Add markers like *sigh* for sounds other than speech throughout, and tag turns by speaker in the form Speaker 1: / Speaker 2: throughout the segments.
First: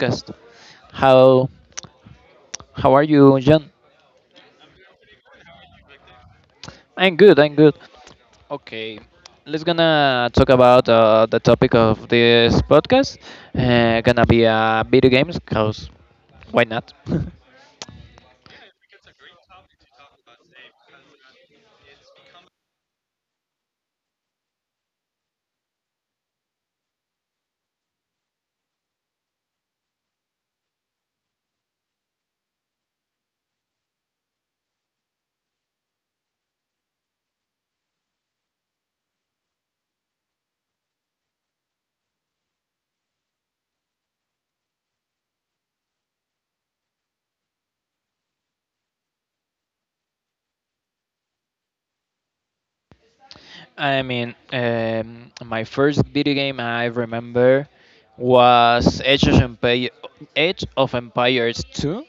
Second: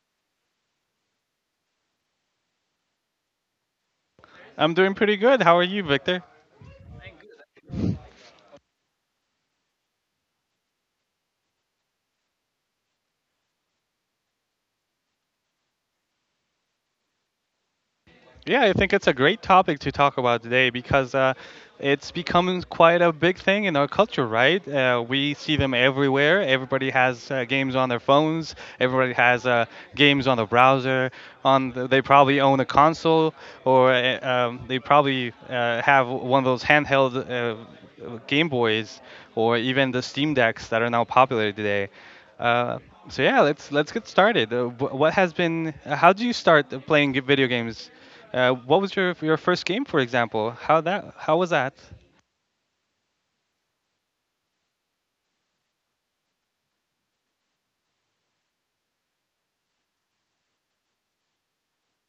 Speaker 1: podcast. How how are you, John?
Speaker 2: I'm doing pretty good. How are you, Victor?
Speaker 1: I'm good. I'm good. Okay, let's gonna talk about the topic of this podcast. Gonna be video games, cause why not? *laughs*
Speaker 2: Yeah, I think it's a great topic to talk about today because it's becoming quite a big thing in our culture, right? We see them everywhere. Everybody has games on their phones. Everybody has games on the browser. They probably own a console, or they probably have one of those handheld Game Boys, or even the Steam Decks that are now popular today. Uh, so yeah, let's get started. Wh- what has been? How do you start playing video games? What was your first game, for example? How was that?
Speaker 1: I mean, my first video game I remember was Age of Empires 2.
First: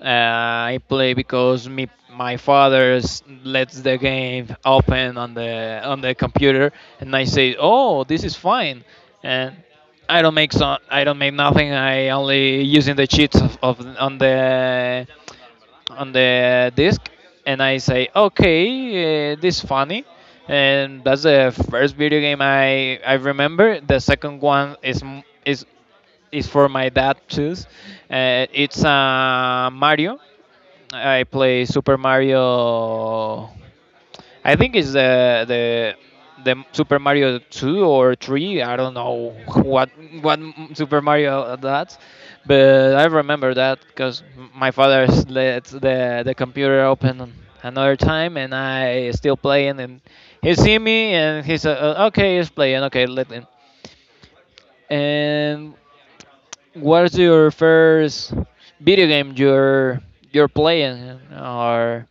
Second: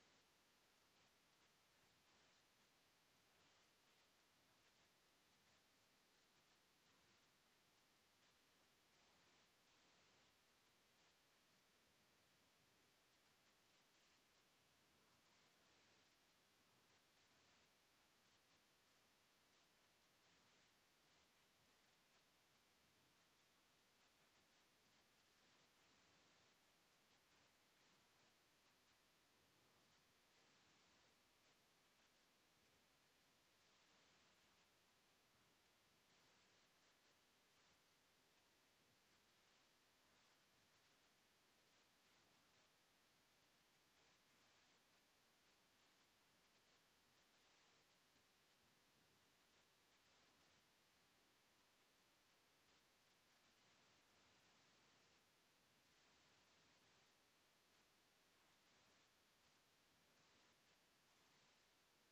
Speaker 1: I play because me, my father lets the game open on the computer, and I say, "Oh, this is fine," and I don't make nothing. I only using the cheats of on the disc and I say, okay, this is funny. And that's the first video game I remember. The second one is is for my dad too. It's Mario. I play Super Mario. I think it's the the Super Mario 2 or 3. I don't know what what Super Mario that, but I remember that because my father let the computer open another time and I still playing and he see me and he said, Okay, he's playing, okay, let him. And what's your first video game you're playing or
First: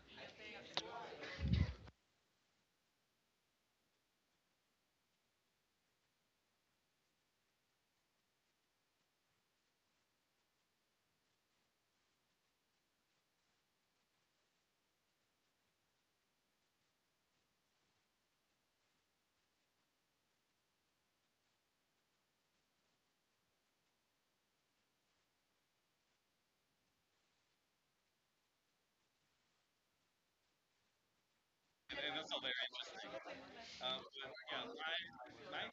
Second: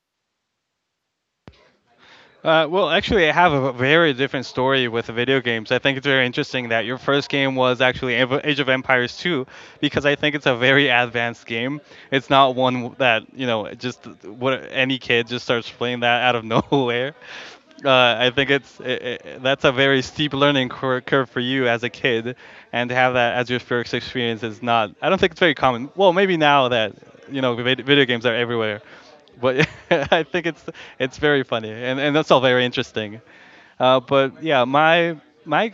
Speaker 2: Well, actually, I have a very different story with the video games. I think it's very interesting that your first game was actually Age of Empires 2, because I think it's a very advanced game. It's not one that you know just what any kid just starts playing that out of *laughs* nowhere. I think it's I that's a very steep learning curve for you as a kid, and to have that as your first experience is not. I don't think it's very common. Well, maybe now that you know video games are everywhere, but *laughs* I think it's very funny and that's all very interesting. But yeah, my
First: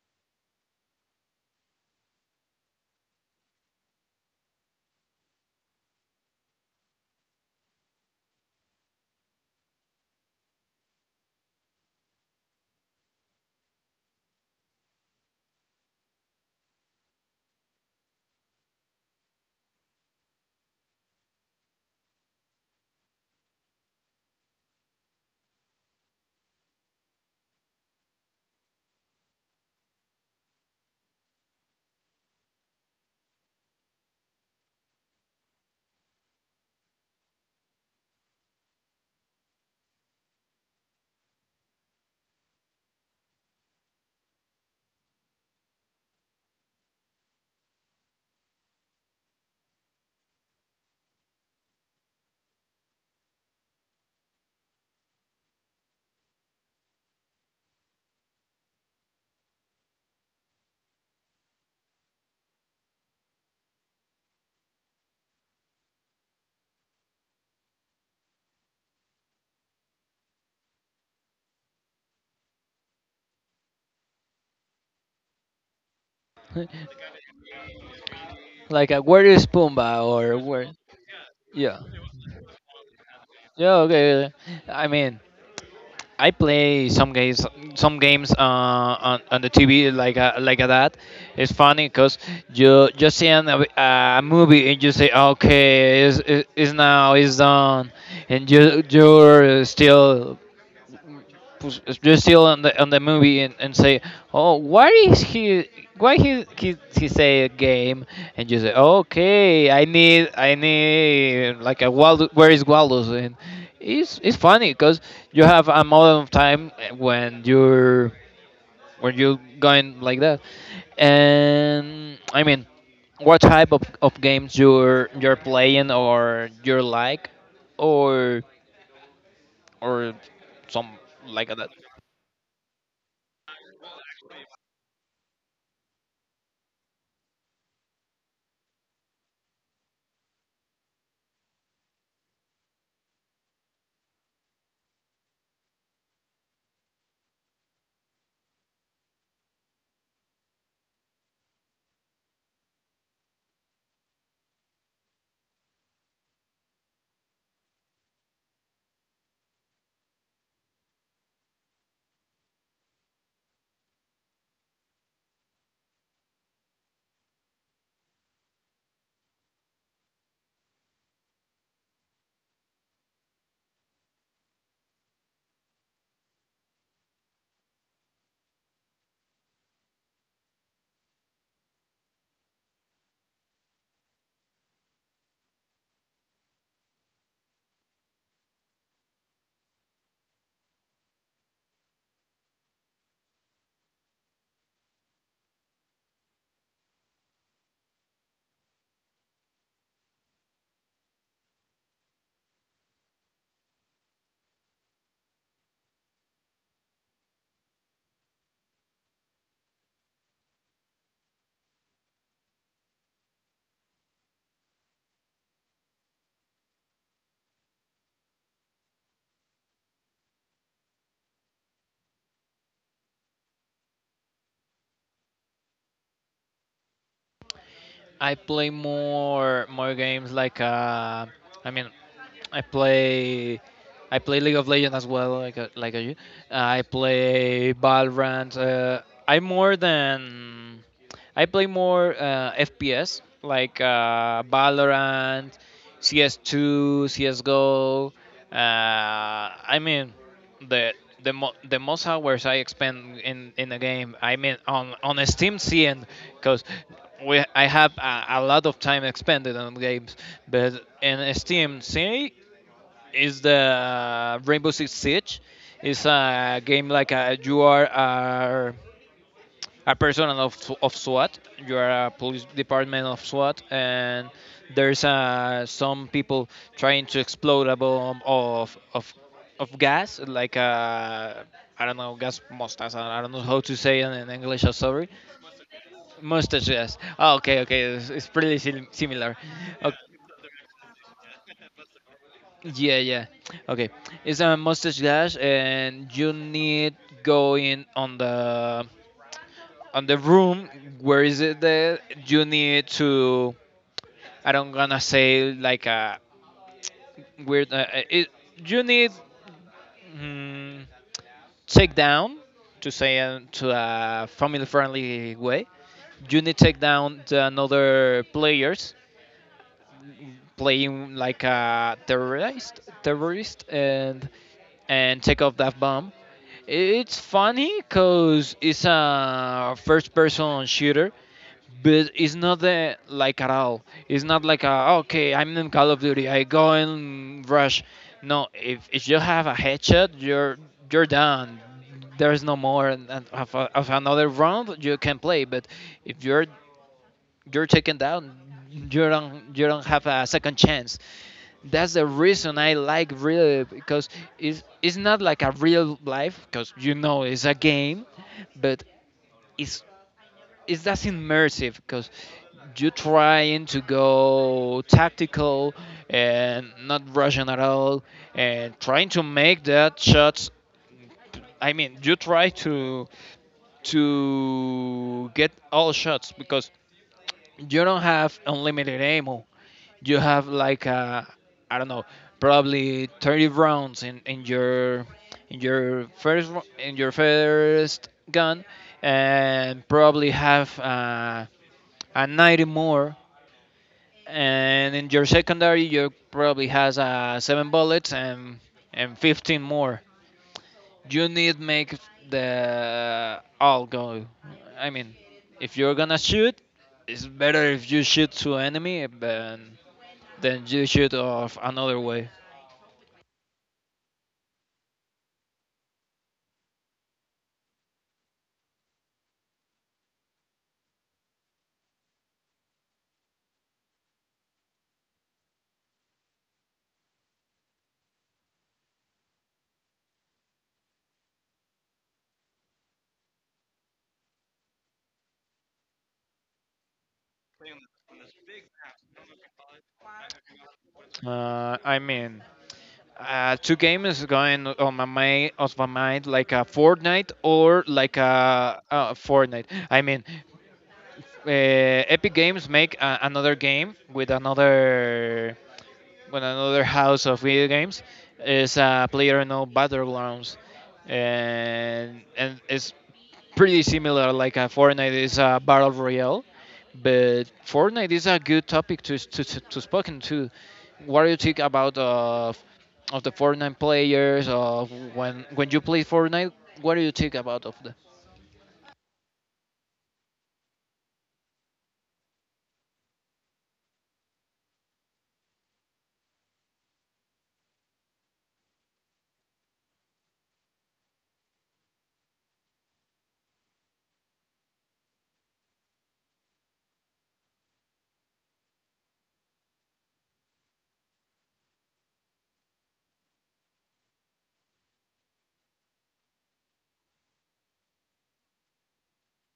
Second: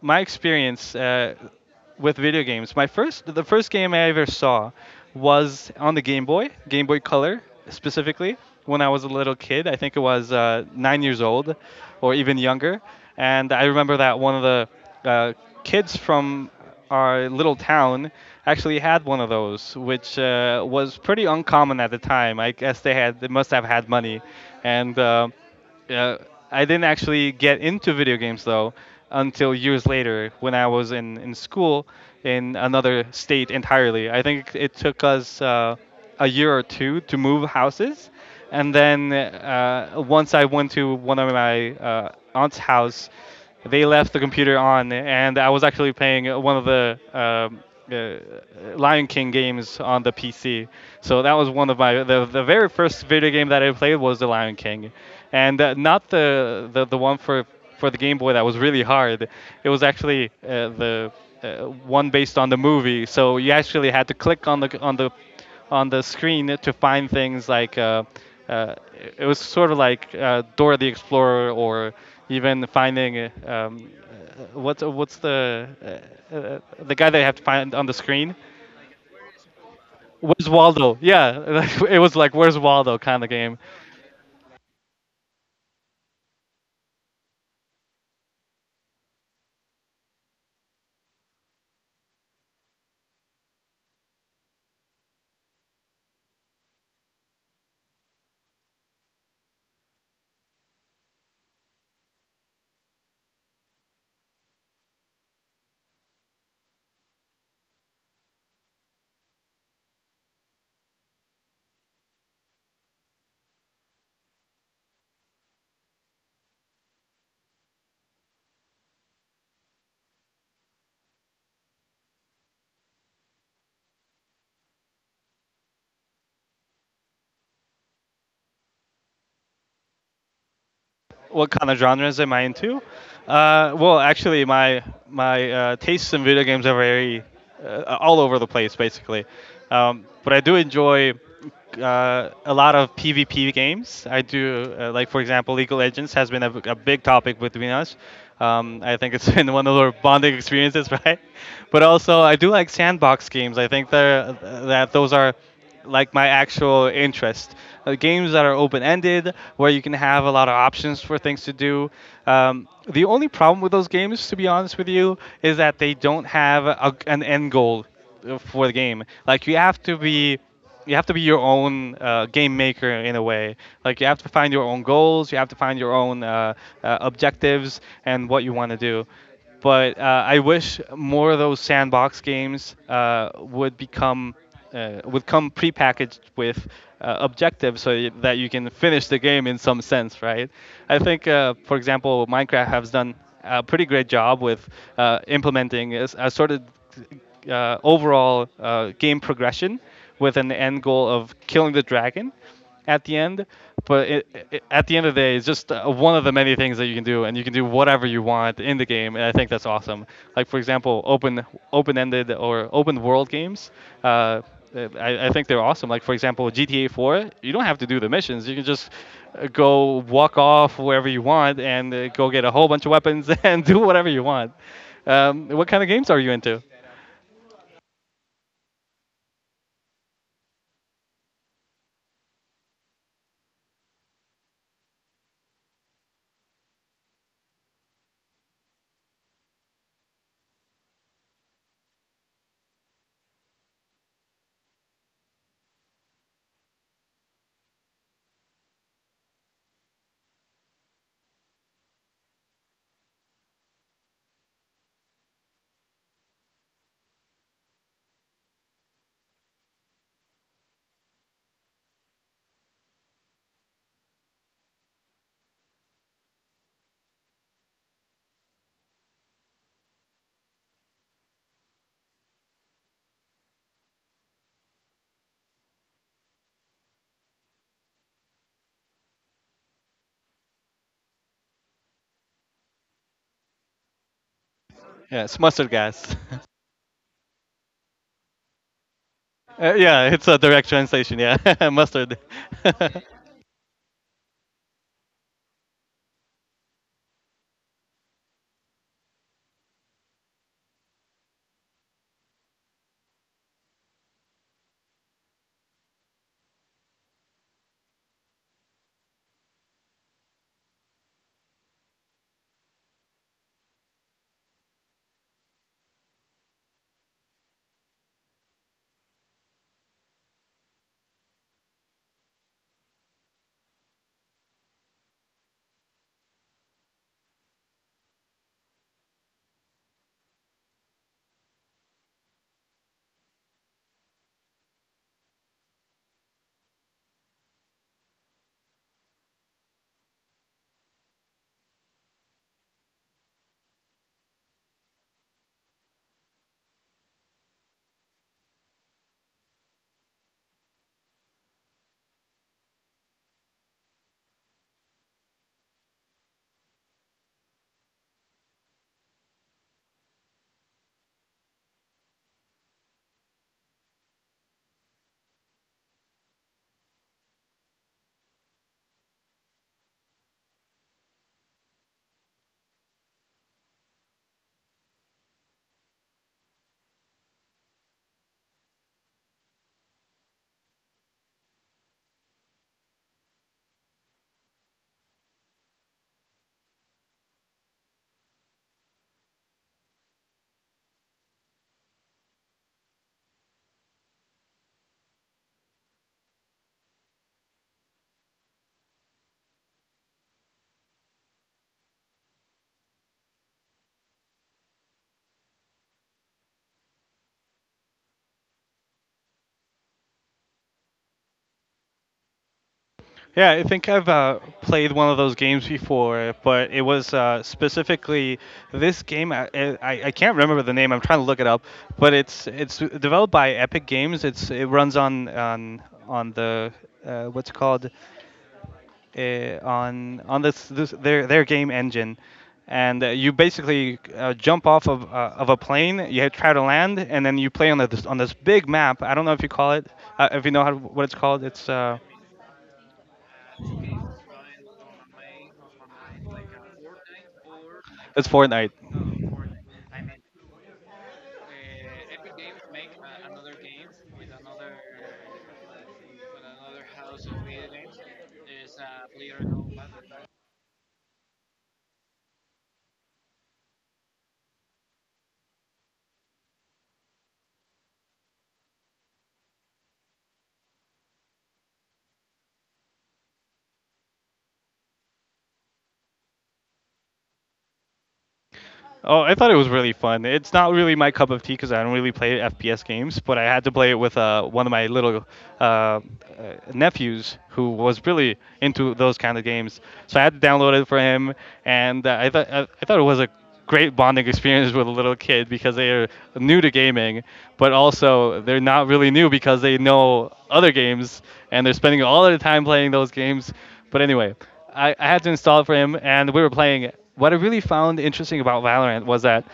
Speaker 2: my experience with video games. The first game I ever saw was on the Game Boy, Game Boy Color specifically. When I was a little kid, I think it was 9 years old, or even younger. And I remember that one of the kids from our little town actually had one of those, which was pretty uncommon at the time. I guess they must have had money, and. Uh, I didn't actually get into video games though until years later when I was in school in another state entirely. I think it took us a year or two to move houses. And then once I went to one of my aunt's house, they left the computer on, and I was actually playing one of the Lion King games on the PC. So that was one of my the very first video game that I played was the Lion King, and not the one for the Game Boy that was really hard. It was actually the one based on the movie. So you actually had to click on the screen to find things like uh, it was sort of like Dora the Explorer or even finding what's the guy that you have to find on the screen.
Speaker 1: like a, where is Pumba or
Speaker 2: Where's
Speaker 1: where
Speaker 2: Waldo? Yeah,
Speaker 1: yeah.
Speaker 2: *laughs* it was like Where's Waldo kind of game.
Speaker 1: Yeah, okay. I mean, I play some games on the TV like that. It's funny because you just seeing a movie and you say, okay, it's now it's done, and you're still pues, you still on the movie and say, oh, why is he why he say a game and you say, okay, I need like a Waldo, where is Waldo's and it's funny because you have a amount of time when you're when you're going like that, and I mean, what type of games you're playing or you are like, or or some like
Speaker 2: What
Speaker 1: that.
Speaker 2: kind of genres am I into? Well, actually, my tastes in video games are very all over the place, basically. But I do enjoy a lot of PvP games. Uh, like for example, League of Legends has been a big topic between us. I think it's *laughs* been one of our bonding experiences, *laughs* right? But also, I do like sandbox games. I think they're, that those are like my actual interest. Games that are open ended, where you can have a lot of options for things to do. The only problem with those games, to be honest with you, is that they don't have an end goal for the game. Like you have to be your own game maker in a way. Like you have to find your own goals, you have to find your own objectives and what you want to do. But I wish more of those sandbox games would come prepackaged with objectives so that you can finish the game in some sense, right? I think, for example, Minecraft has done a pretty great job with implementing a sort of overall game progression with an end goal of killing the dragon at the end. But at the end of the day, it's just one of the many things that you can do, and you can do whatever you want in the game, and I think that's awesome. Like for example, open-ended or open world games. Uh, I think they're awesome. Like for example, GTA 4, you don't have to do the missions. You can just go walk off wherever you want and go get a whole bunch of weapons *laughs* and do whatever you want. What kind of games are you into?
Speaker 1: I play more more games like I mean, I play I play League of Legends as well, like a, you. I play Valorant. I more than I play more FPS like Valorant, CS2, CS:GO. I mean the the most hours I spend in a game. I mean on a Steam CN because we I have a lot of time expended on games, but in a Steam C is the Rainbow Six Siege. It's a game like a, you are. A person of SWAT. You are a police department of SWAT, and there's some people trying to explode a bomb of gas, like I don't know gas mustache. I don't know how to say it in English. I'm sorry.
Speaker 2: Yeah, it's mustard gas. *laughs*
Speaker 1: Mustache gas. Oh, okay, okay. It's pretty similar. Okay.
Speaker 2: Yeah, it's a direct translation. Yeah, *laughs* mustard. *laughs*
Speaker 1: Yeah, yeah. Okay, it's a mustache gas, and you need going on the room where is it that you need to I don't gonna say like a weird it, you need mm, take down to say it to a family friendly way you need take down the another players playing like a terrorist and take off that bomb. It's funny because it's a first person shooter but it's not the like at all. It's not like a, okay, I'm in Call of Duty, I go and rush. No, if you have a headshot, you're done. There's no more and of, of another round you can play. But if you're you're taken down, you don't have a second chance. That's the reason I like really because it's not like a real life because you know it's a game, but it's it's that's immersive because you're trying to go tactical and not rushing at all and trying to make that shots. I mean you try to get all shots because you don't have unlimited ammo. You have like a, I don't know probably 30 rounds in your in your first gun and probably have and 90 more. And in your secondary, you probably has seven bullets and 15 more. You need make the all go. I mean, if you're gonna shoot, it's better if you shoot to enemy than you shoot off another way.
Speaker 2: Yeah, I think I've played one of those games before, but it was specifically this game. I can't remember the name. I'm trying to look it up, but it's developed by Epic Games. It's it runs on the what's it called on this their game engine, and you basically jump off of a plane. You try to land, and then you play on on this big map. I don't know if you call it, if you know how, what it's called.
Speaker 1: I mean, two games going on my mind like a Fortnite or like
Speaker 2: It's Fortnite.
Speaker 1: a Fortnite. I mean, Epic Games make a, another game with another house of video games. It's a player no battlegrounds, and it's pretty similar. Like a Fortnite is a battle royale, but Fortnite is a good topic to to spoken to. What do you think about of the Fortnite players? Of when you play Fortnite, what do you think about of the
Speaker 2: Oh, I thought it was really fun. It's not really my cup of tea because I don't really play FPS games, but I had to play it with one of my little uh, uh, nephews who was really into those kind of games. So I had to download it for him, and I thought it was a great bonding experience with a little kid because they are new to gaming, but also they're not really new because they know other games and they're spending all their time playing those games. But anyway, I had to install it for him, and we were playing it. What I really found interesting about Valorant was that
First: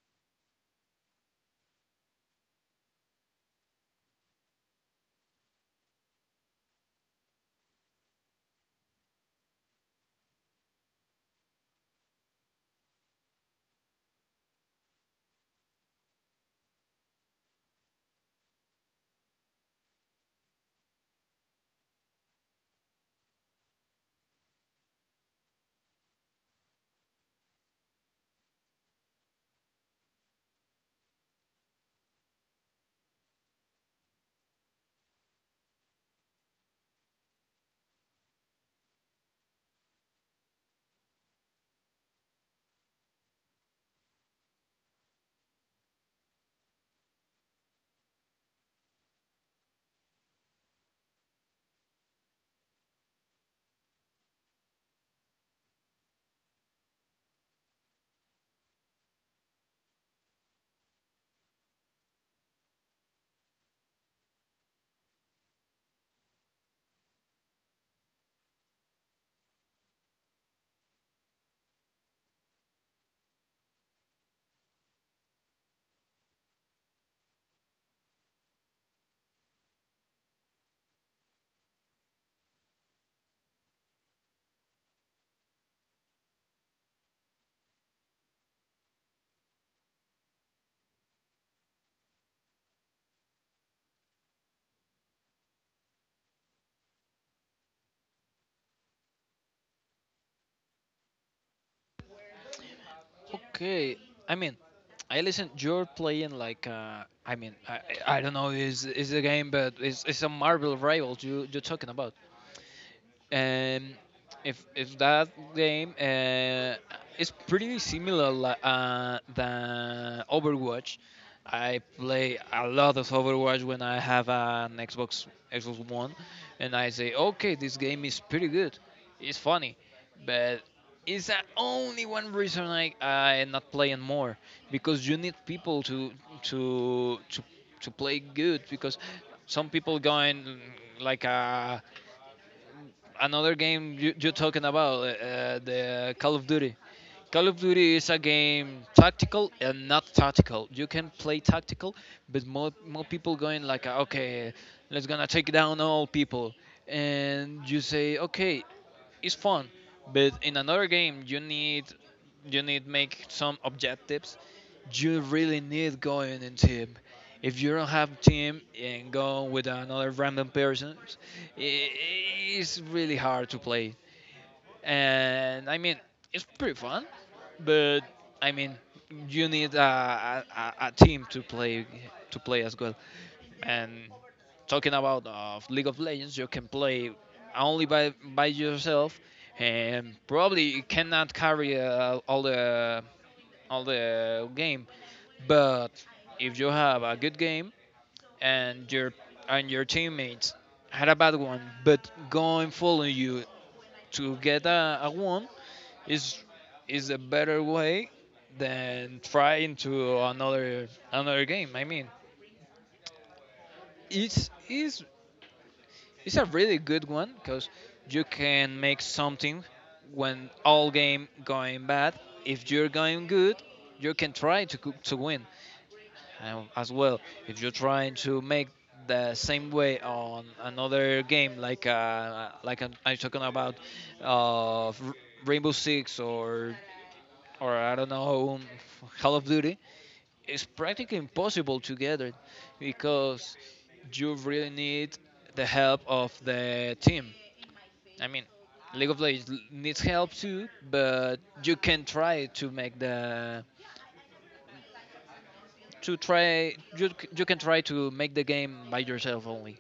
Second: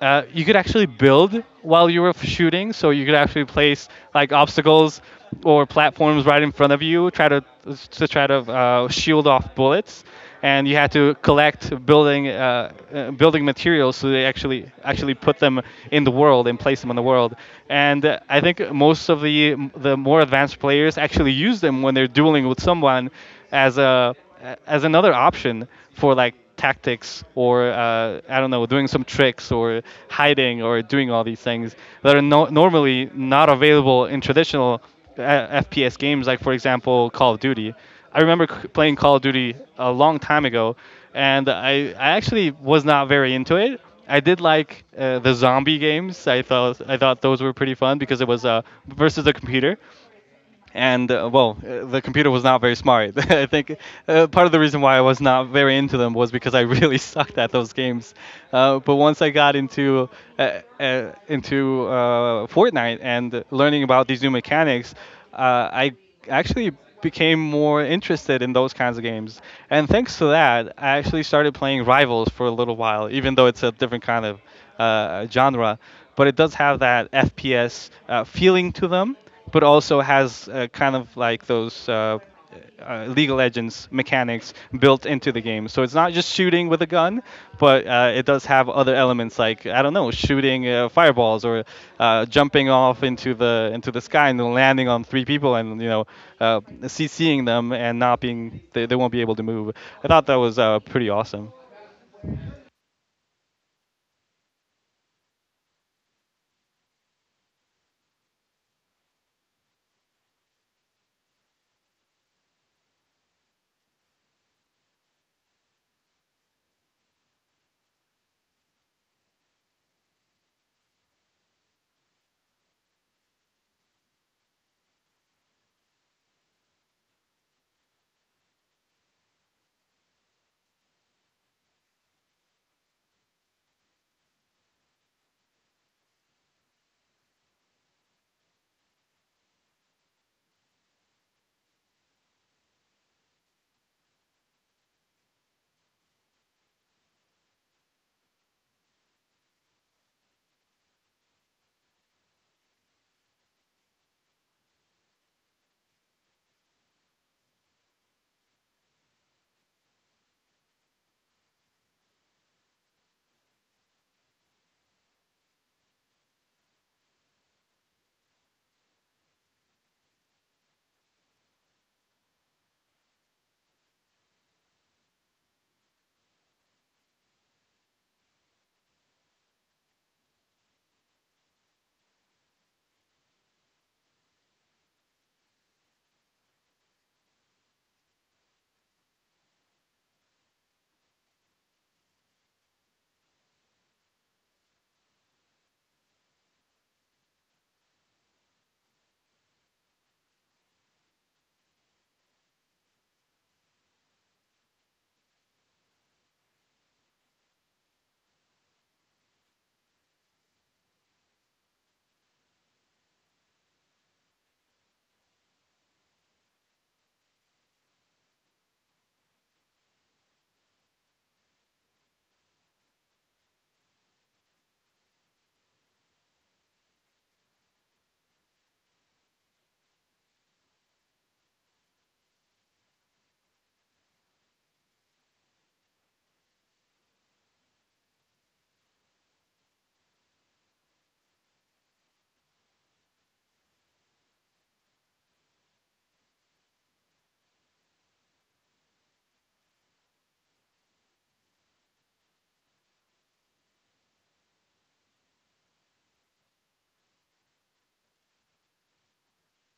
Speaker 2: you could actually build while you were shooting, so you could actually place like obstacles or platforms right in front of you, try to try to shield off bullets, and you had to collect building building materials so they actually put them in the world and place them in the world. And I think most of the more advanced players actually use them when they're dueling with someone as a as another option for like tactics or I don't know, doing some tricks or hiding or doing all these things that are normally not available in traditional FPS games, like for example Call of Duty. I remember playing Call of Duty a long time ago, and I actually was not very into it. I did like the zombie games. I thought those were pretty fun because it was versus the computer and well, the computer was not very smart. *laughs* I think part of the reason why I was not very into them was because I really *laughs* sucked at those games. But once I got into Fortnite and learning about these new mechanics, I actually became more interested in those kinds of games. And thanks to that, I actually started playing Rivals for a little while, even though it's a different kind of genre. But it does have that FPS feeling to them but also has kind of like those League of Legends mechanics built into the game. So it's not just shooting with a gun, but it does have other elements like I don't know, shooting fireballs or jumping off into the sky and then landing on three people and you know CCing them and not being they won't be able to move. I thought that was pretty awesome.
Speaker 1: okay. I mean, I listen. You're playing like I mean, I don't know is the game, but it's a Marvel Rivals you you're talking about and if that game is pretty similar than Overwatch. I play a lot of Overwatch when I have an Xbox One, and I say, okay, this game is pretty good, it's funny, but it's the only one reason I am not playing more because you need people to to to play good because some people going like a another game you, you're talking about, the Call of Duty. Call of Duty is a game tactical and not tactical. You can play tactical, but more people going like, okay, let's gonna take down all people, and you say, okay, it's fun, but in another game you need make some objectives. You really need going in team. If you don't have team and go with another random person, i- it's really hard to play. And I mean, it's pretty fun, but I mean, you need a team to play as well. And talking about of League of Legends, you can play only by yourself, and probably you cannot carry all the game. But if you have a good game and your and your teammates had a bad one, but going following you to get a one is is a better way than trying to another another game. I mean, it's it's it's a really good one because you can make something when all game going bad. If you're going good, you can try to to win and as well. If you're trying to make the same way on another game, like I'm talking about uh, R- Rainbow Six or I don't know Call of Duty, it's practically impossible to get it because you really need the help of the team. I mean, League of Legends needs help too, but you can try to make the to try you c- you can try to make the game by yourself only.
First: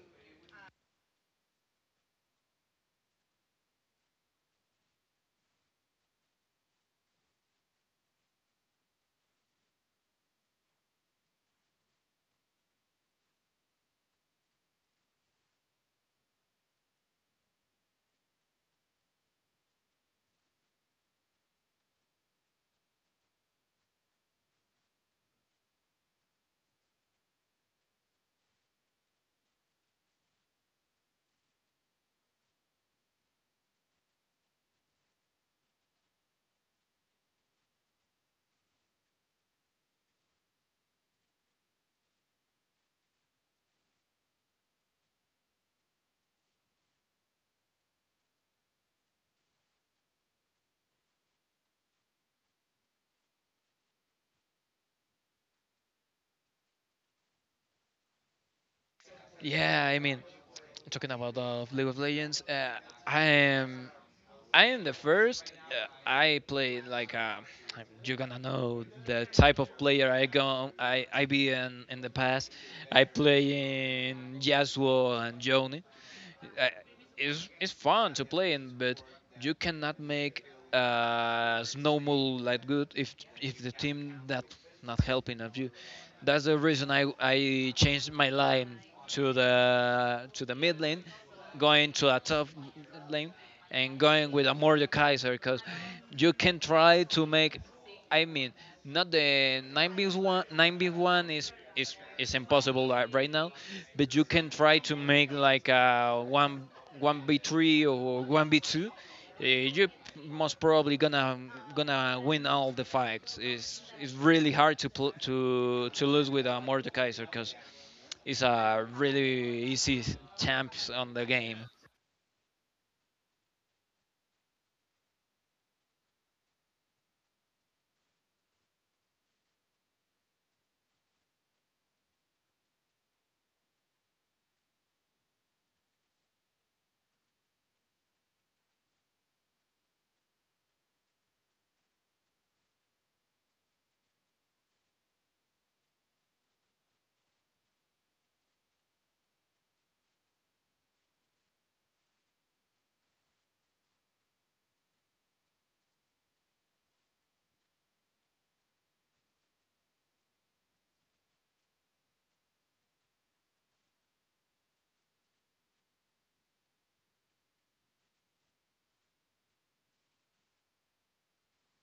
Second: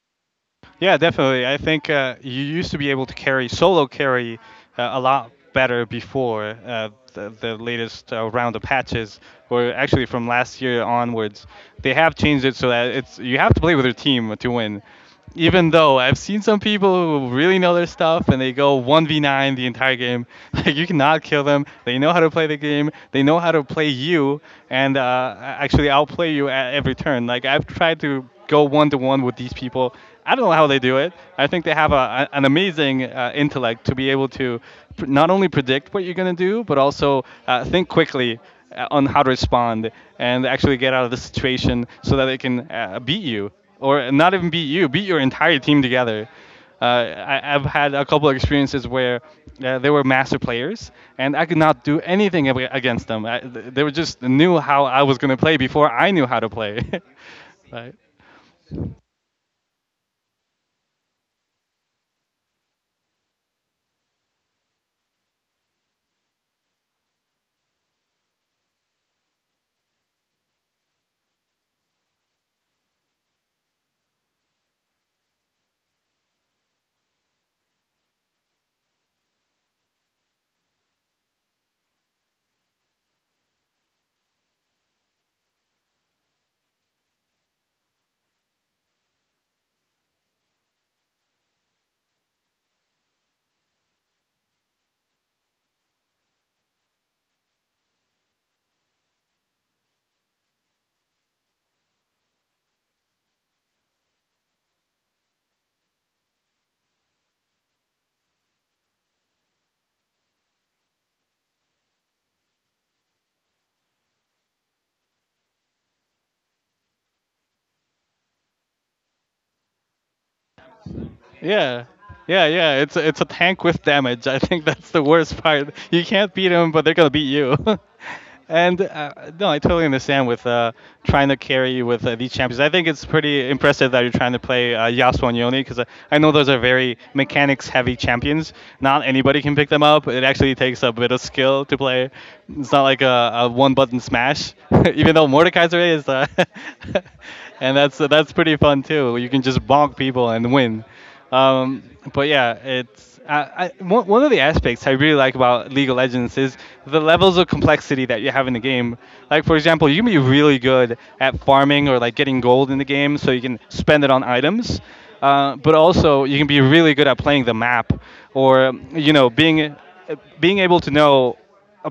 Speaker 2: Yeah, definitely. I think you used to be able to carry a lot better before the latest round of patches, or actually from last year onwards. They have changed it so that it's you have to play with your team to win. Even though I've seen some people who really know their stuff and they go 1v9 the entire game, *laughs* like you cannot kill them. They know how to play the game. They know how to play you and actually outplay you at every turn. Like I've tried to go one to one with these people. I don't know how they do it. I think they have an amazing intellect to be able to not only predict what you're going to do, but also think quickly on how to respond and actually get out of the situation so that they can beat you, or not even beat you, beat your entire team together. I've had a couple of experiences where they were master players, and I could not do anything against them. They were just knew how I was going to play before I knew how to play. *laughs* Right.
Speaker 1: Yeah, I mean, talking about League of Legends, I am I am the first. I play like you're gonna know the type of player I go I be in the past. I play in Yasuo and Yone. uh, it's fun to play in, but you cannot make snowball like good if the team that not helping of you. That's the reason I changed my line to the mid lane, going to a top lane, and going with a Mordekaiser because you can try to make. I mean, not the nine v one. Nine v one is impossible right now, but you can try to make like a one v three or one v two. You most probably gonna win all the fights. It's really hard to to lose with a Mordekaiser because it's a really easy champs on the game.
Speaker 2: Yeah. Yeah, yeah. It's a tank with damage. I think that's the worst part. You can't beat them, but they're gonna beat you. *laughs* and no, I totally understand with trying to carry with these champions. I think it's pretty impressive that you're trying to play Yasuo and Yone I know those are very mechanics-heavy champions. Not anybody can pick them up. It actually takes a bit of skill to play. It's not like a one-button smash. *laughs* Even though Mordekaiser is, *laughs* and that's pretty fun too. You can just bonk people and win. Um, but yeah, one of the aspects I really like about League of Legends is the levels of complexity that you have in the game. Like for example, you can be really good at farming or like getting gold in the game, so you can spend it on items. But also, you can be really good at playing the map, or being able to know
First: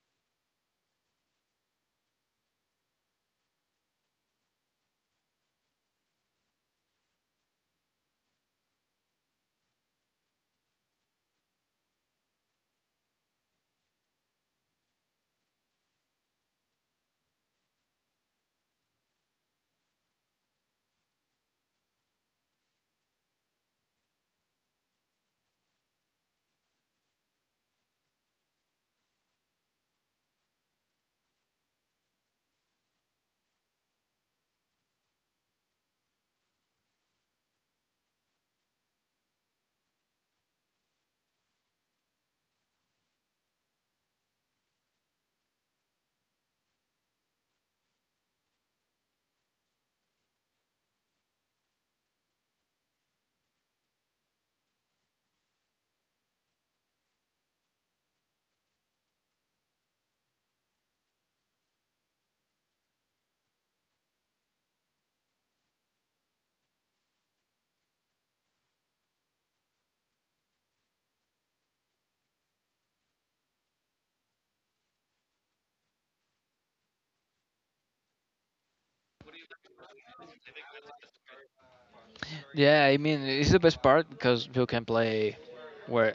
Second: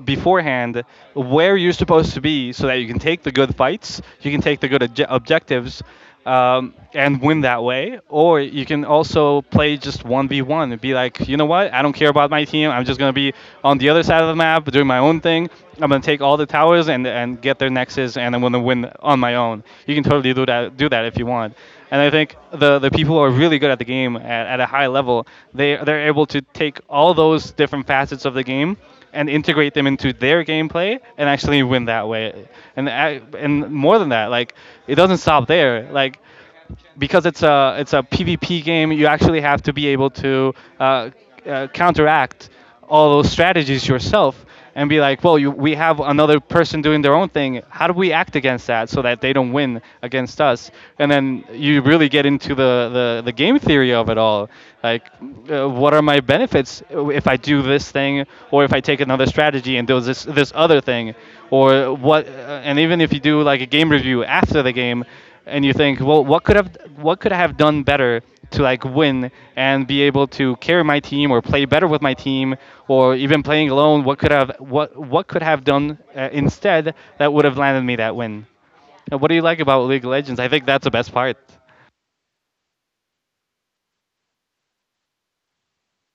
Speaker 2: beforehand where you're supposed to be so that you can take the good fights, you can take the good objectives, and win that way. Or you can also play just 1v1 and be like, you know what? I don't care about my team. I'm just going to be on the other side of the map doing my own thing. I'm going to take all the towers and get their nexus, and I'm going to win on my own. You can totally do that, do that if you want. And I think the people who are really good at the game at a high level, they're able to take all those different facets of the game and integrate them into their gameplay and actually win that way. And and more than that, like it doesn't stop there. Like because it's a PvP game, you actually have to be able to uh, counteract all those strategies yourself and be like, well, we have another person doing their own thing. How do we act against that so that they don't win against us? And then you really get into the game theory of it all. Like, what are my benefits if I do this thing, or if I take another strategy and do this other thing, or what? And even if you do like a game review after the game, and you think, well, what could I have done better to like win and be able to carry my team or play better with my team or even playing alone? What could have what could have done instead that would have landed me that win? And what do you like about League of Legends? I think that's the best part.
Speaker 1: Yeah, I mean it's the best part because you can play where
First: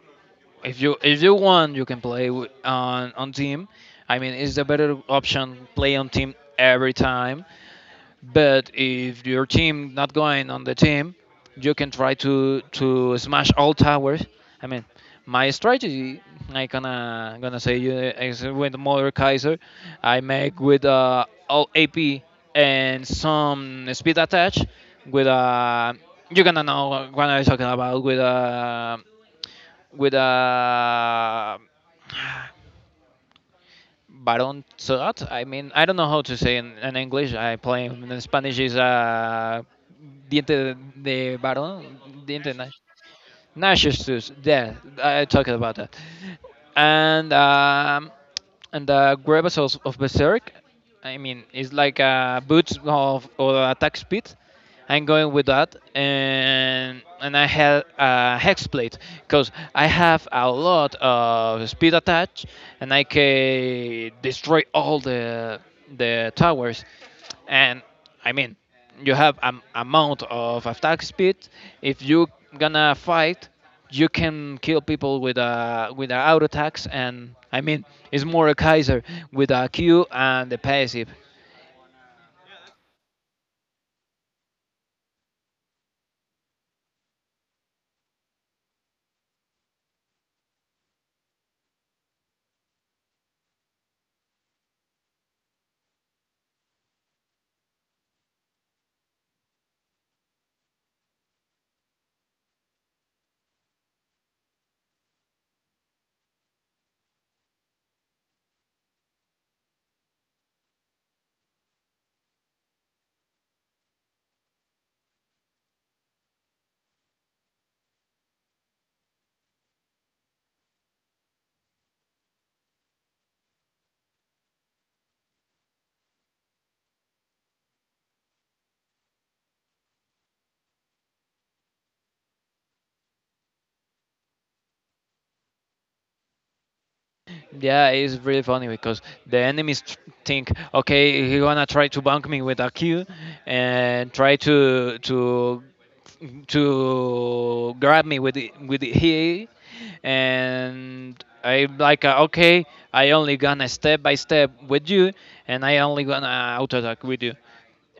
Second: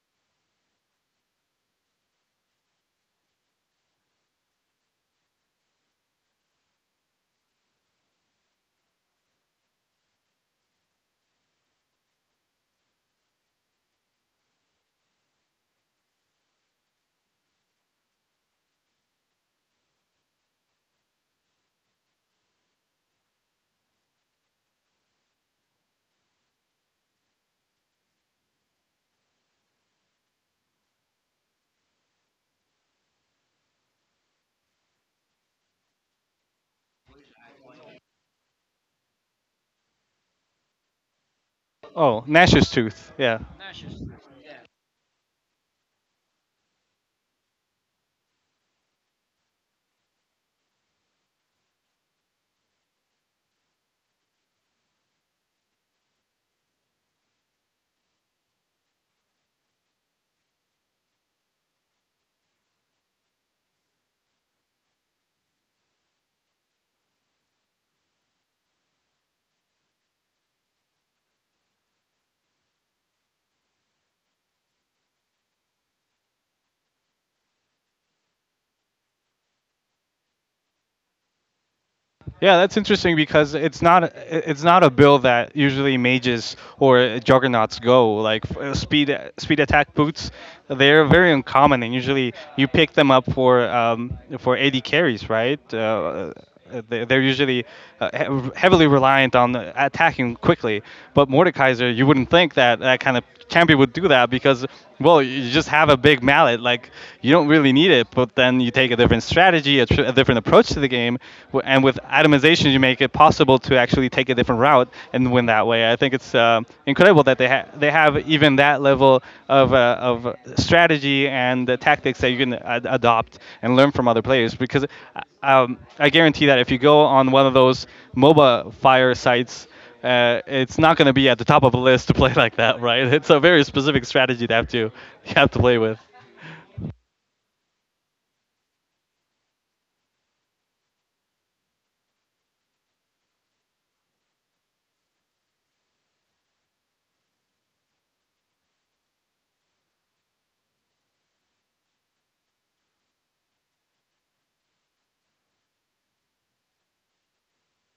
Speaker 1: If you want, you can play on team. I mean, it's a better option play on team every time. But if your team not going on the team, you can try to smash all towers. I mean, my strategy, I gonna say you is with Mother Kaiser, I make with all AP and some speed attached with you're gonna know what I'm talking about with a Baron Zod. I mean, I don't know how to say in English. I play in Spanish is a diente de Baron,
Speaker 2: Oh,
Speaker 1: diente na-
Speaker 2: Nashor's tooth. Yeah.
Speaker 1: Narcissus. Yeah, I talked about that. And um, and the Gravitas of Berserk. I mean, it's like a boots of or attack speed. I'm going with that, and I had a hex plate because I have a lot of speed attached, and I can destroy all the towers. And I mean, you have an amount of attack speed. If you gonna fight, you can kill people with a auto attacks. And I mean, it's more a Kaiser with a Q and the passive.
Speaker 2: Yeah, that's interesting because it's not a bill that usually mages or juggernauts go like speed attack boots. They're very uncommon and usually you pick them up for AD carries, right? They're usually heavily reliant on attacking quickly. But Mordekaiser, you wouldn't think that that kind of champion would do that because, well, you just have a big mallet. Like, you don't really need it, but then you take a different strategy, a different approach to the game. And with atomization, you make it possible to actually take a different route and win that way. I think it's incredibly incredible that they have even that level of strategy and the tactics that you can adopt and learn from other players. Because I guarantee that if you go on one of those MOBA fire sites. It's not going to be at the top of the list to play like that, right? *laughs* It's a very specific strategy to have to you have to play with.
Speaker 1: Yeah, it's really funny because think, okay, he gonna try to bank me with a Q, and try to grab me with with the he. And I like, okay, I only gonna step by step with you, and I only gonna auto attack with you.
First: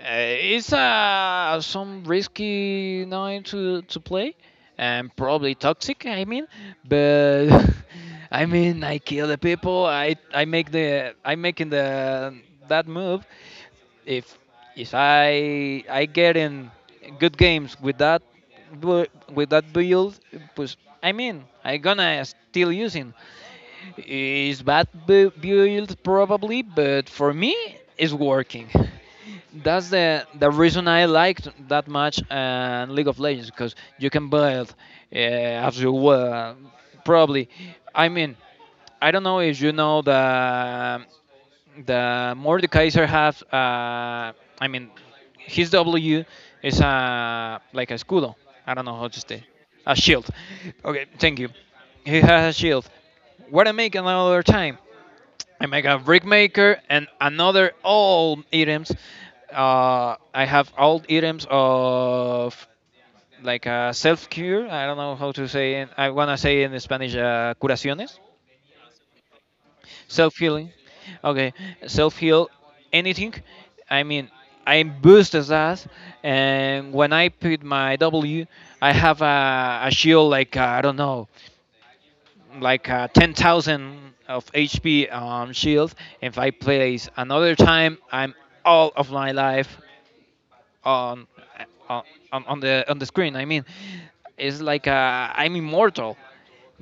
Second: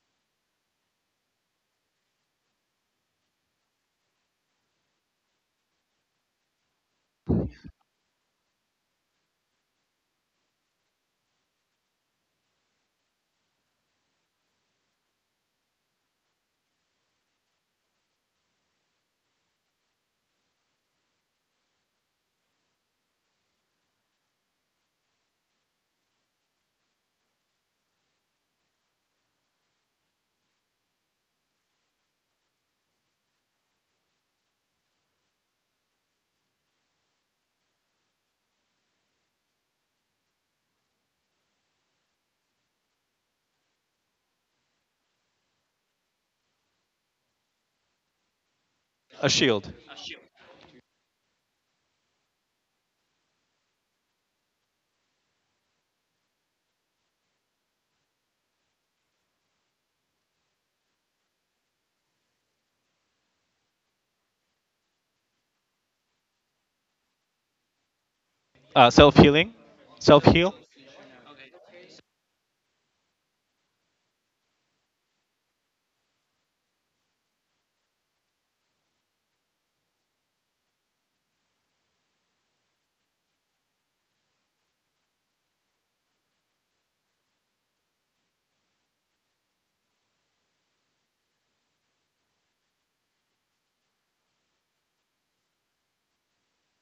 Speaker 1: It's some risky nine to play, and probably toxic. I mean, but *laughs* I mean, I kill the people. I make the I making the that move. If I get in good games with that build, pues, I mean, I gonna still using. It's bad build probably, but for me, it's working. That's the reason I liked that much and League of Legends because you can build as you will. Probably, I mean, I don't know if you know the Mordekaiser have, I mean, his W is a like a escudo. I don't know how to
Speaker 2: A
Speaker 1: say
Speaker 2: shield,
Speaker 1: a shield. Okay, thank you. He has a shield. What I make another time? I make a brick maker and another all items. I have all items of like a self cure. I don't know how to say it. I wanna say in Spanish curaciones.
Speaker 2: self healing, self
Speaker 1: Self
Speaker 2: heal.
Speaker 1: healing. Okay, self heal anything. I mean, I'm boosted as that, and when I put my W, I have a shield like I don't know, like 10,000 of HP shield. If I place another time, I'm all of my life on on, on the screen. I mean, it's like I'm immortal.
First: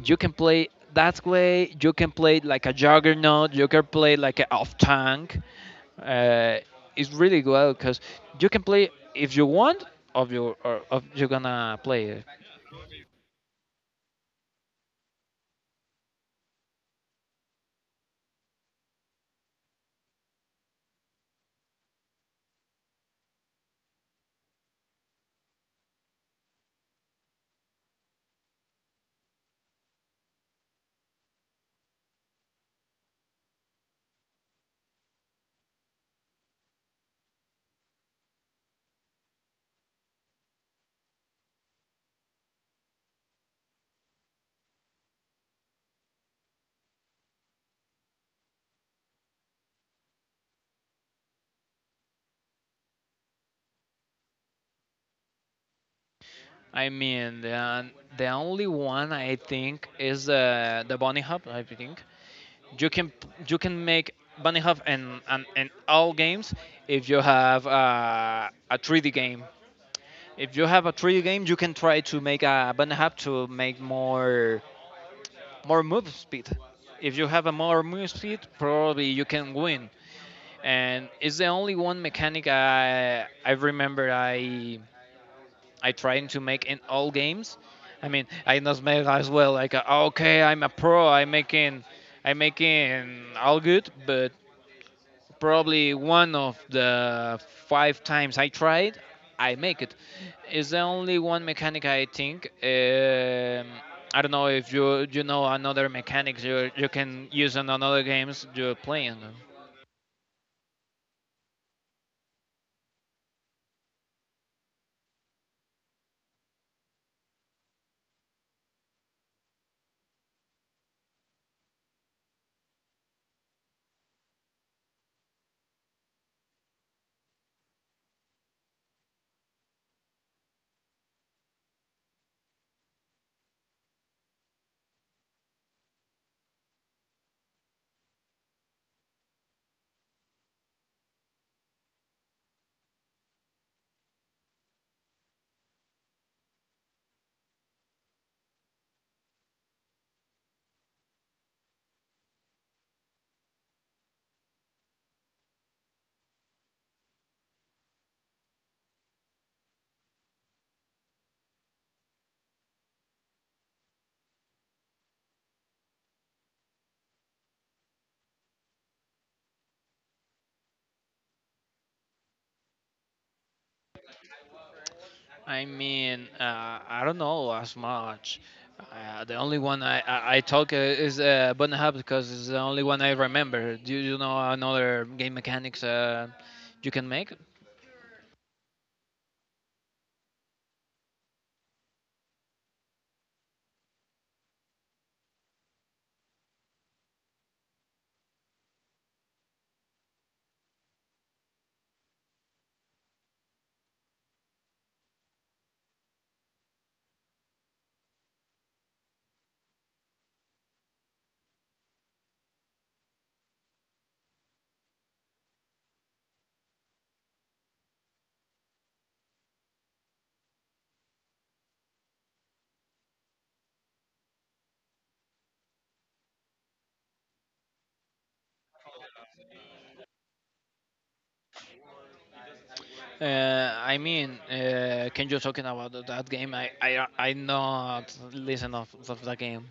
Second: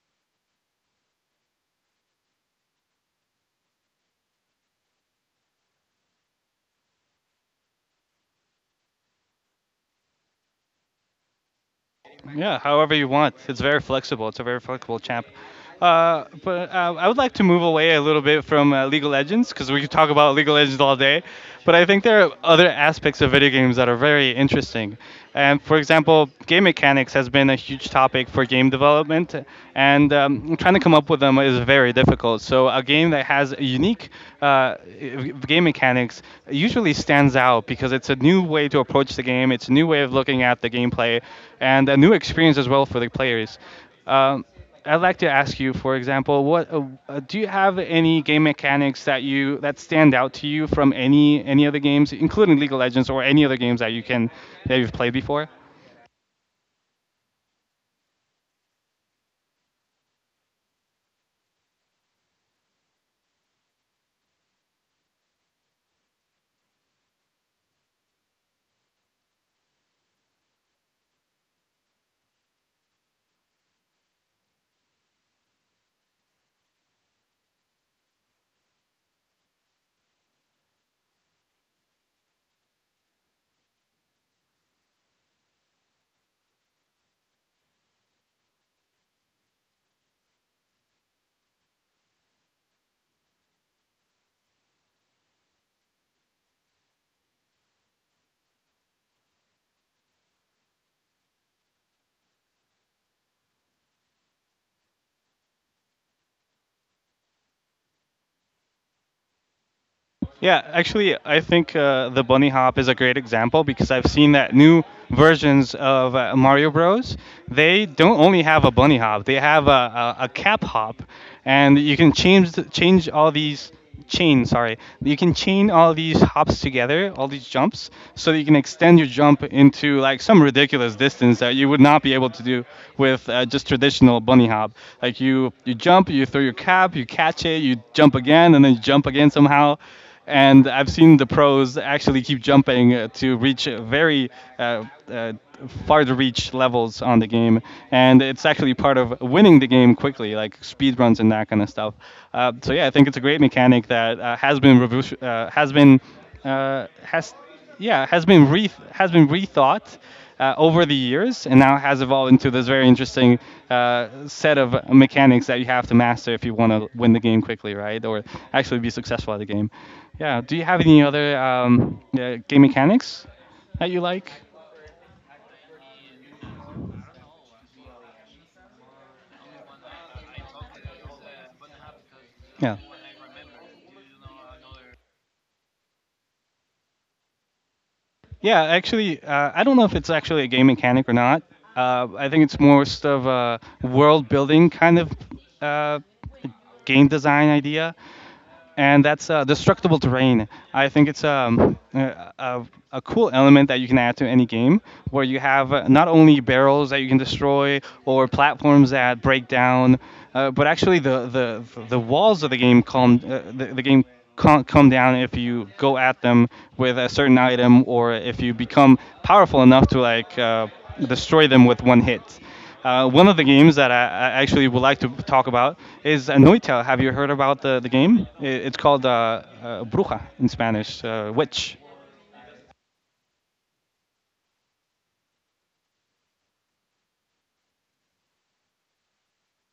Speaker 1: You can play that way. You can play it like a juggernaut. You can play it like a off tank. Uh, it's really well because you can play if you want. Of your or of you're gonna play it.
Speaker 2: Yeah, however you want. It's very flexible. It's a very flexible champ. But I would like to move away a little bit from League of Legends because we could talk about League of Legends all day. But I think there are other aspects of video games that are very interesting. And for example, game mechanics has been a huge topic for game development, and trying to come up with them is very difficult. So a game that has unique uh, game mechanics usually stands out because it's a new way to approach the game, it's a new way of looking at the gameplay, and a new experience as well for the players. Um, I'd like to ask you, for example, what do you have any game mechanics that stand out to you from any other games, including League of Legends or any other games that you can that you've played before?
Speaker 1: I mean, the only one I think is the bunny hop. I think you can you can make bunny hop in all games if you have a 3D game. If you have a 3D game, you can try to make a bunny hop to make more move speed. If you have a more move speed, probably you can win. And it's the only one mechanic I remember I trying to make in all games. I mean, I not made as well. Like, okay, I'm a pro. I'm making all good, but probably one of the five times I tried, I make it. It's the only one mechanic I think. I don't know if you know another mechanics you can use in another games you're playing.
Speaker 2: Yeah, actually, I think the bunny hop is a great example because I've seen that new versions of Mario Bros. They don't only have a bunny hop; they have a cap hop, and you can change all these chain. Sorry, you can chain all these hops together, all these jumps, so that you can extend your jump into like some ridiculous distance that you would not be able to do with just traditional bunny hop. Like you jump, you throw your cap, you catch it, you jump again, and then you jump again somehow and I've seen the pros actually keep jumping to reach very uh, uh, far to reach levels on the game, and it's actually part of winning the game quickly, like speed runs and that kind of stuff. So yeah, I think it's a great mechanic that has been revu- has been has yeah has been re- has been rethought over the years and now has evolved into this very interesting set of mechanics that you have to master if you want to win the game quickly, right? Or actually be successful at the game. Yeah. Do you have any other yeah, game mechanics that you like?
Speaker 1: I mean, I don't know as much. The only one I talk is Button Hub because it's the
Speaker 2: Yeah.
Speaker 1: only one I remember. Do you know another game mechanics you can make?
Speaker 2: Yeah, actually, I don't know if it's actually a game mechanic or not. I think it's most of a world building kind of uh, game design idea. And that's destructible terrain. I think it's a cool element that you can add to any game where you have not only barrels that you can destroy or platforms that break down, but actually the walls of the game the game can't come down if you go at them with a certain item or if you become powerful enough to like destroy them with one hit. One of the games that I actually would like to talk about is Anoita. Have you heard about the game? I It's called Bruja in Spanish, witch.
Speaker 1: I mean, can you talking about that game? I not listen of that game.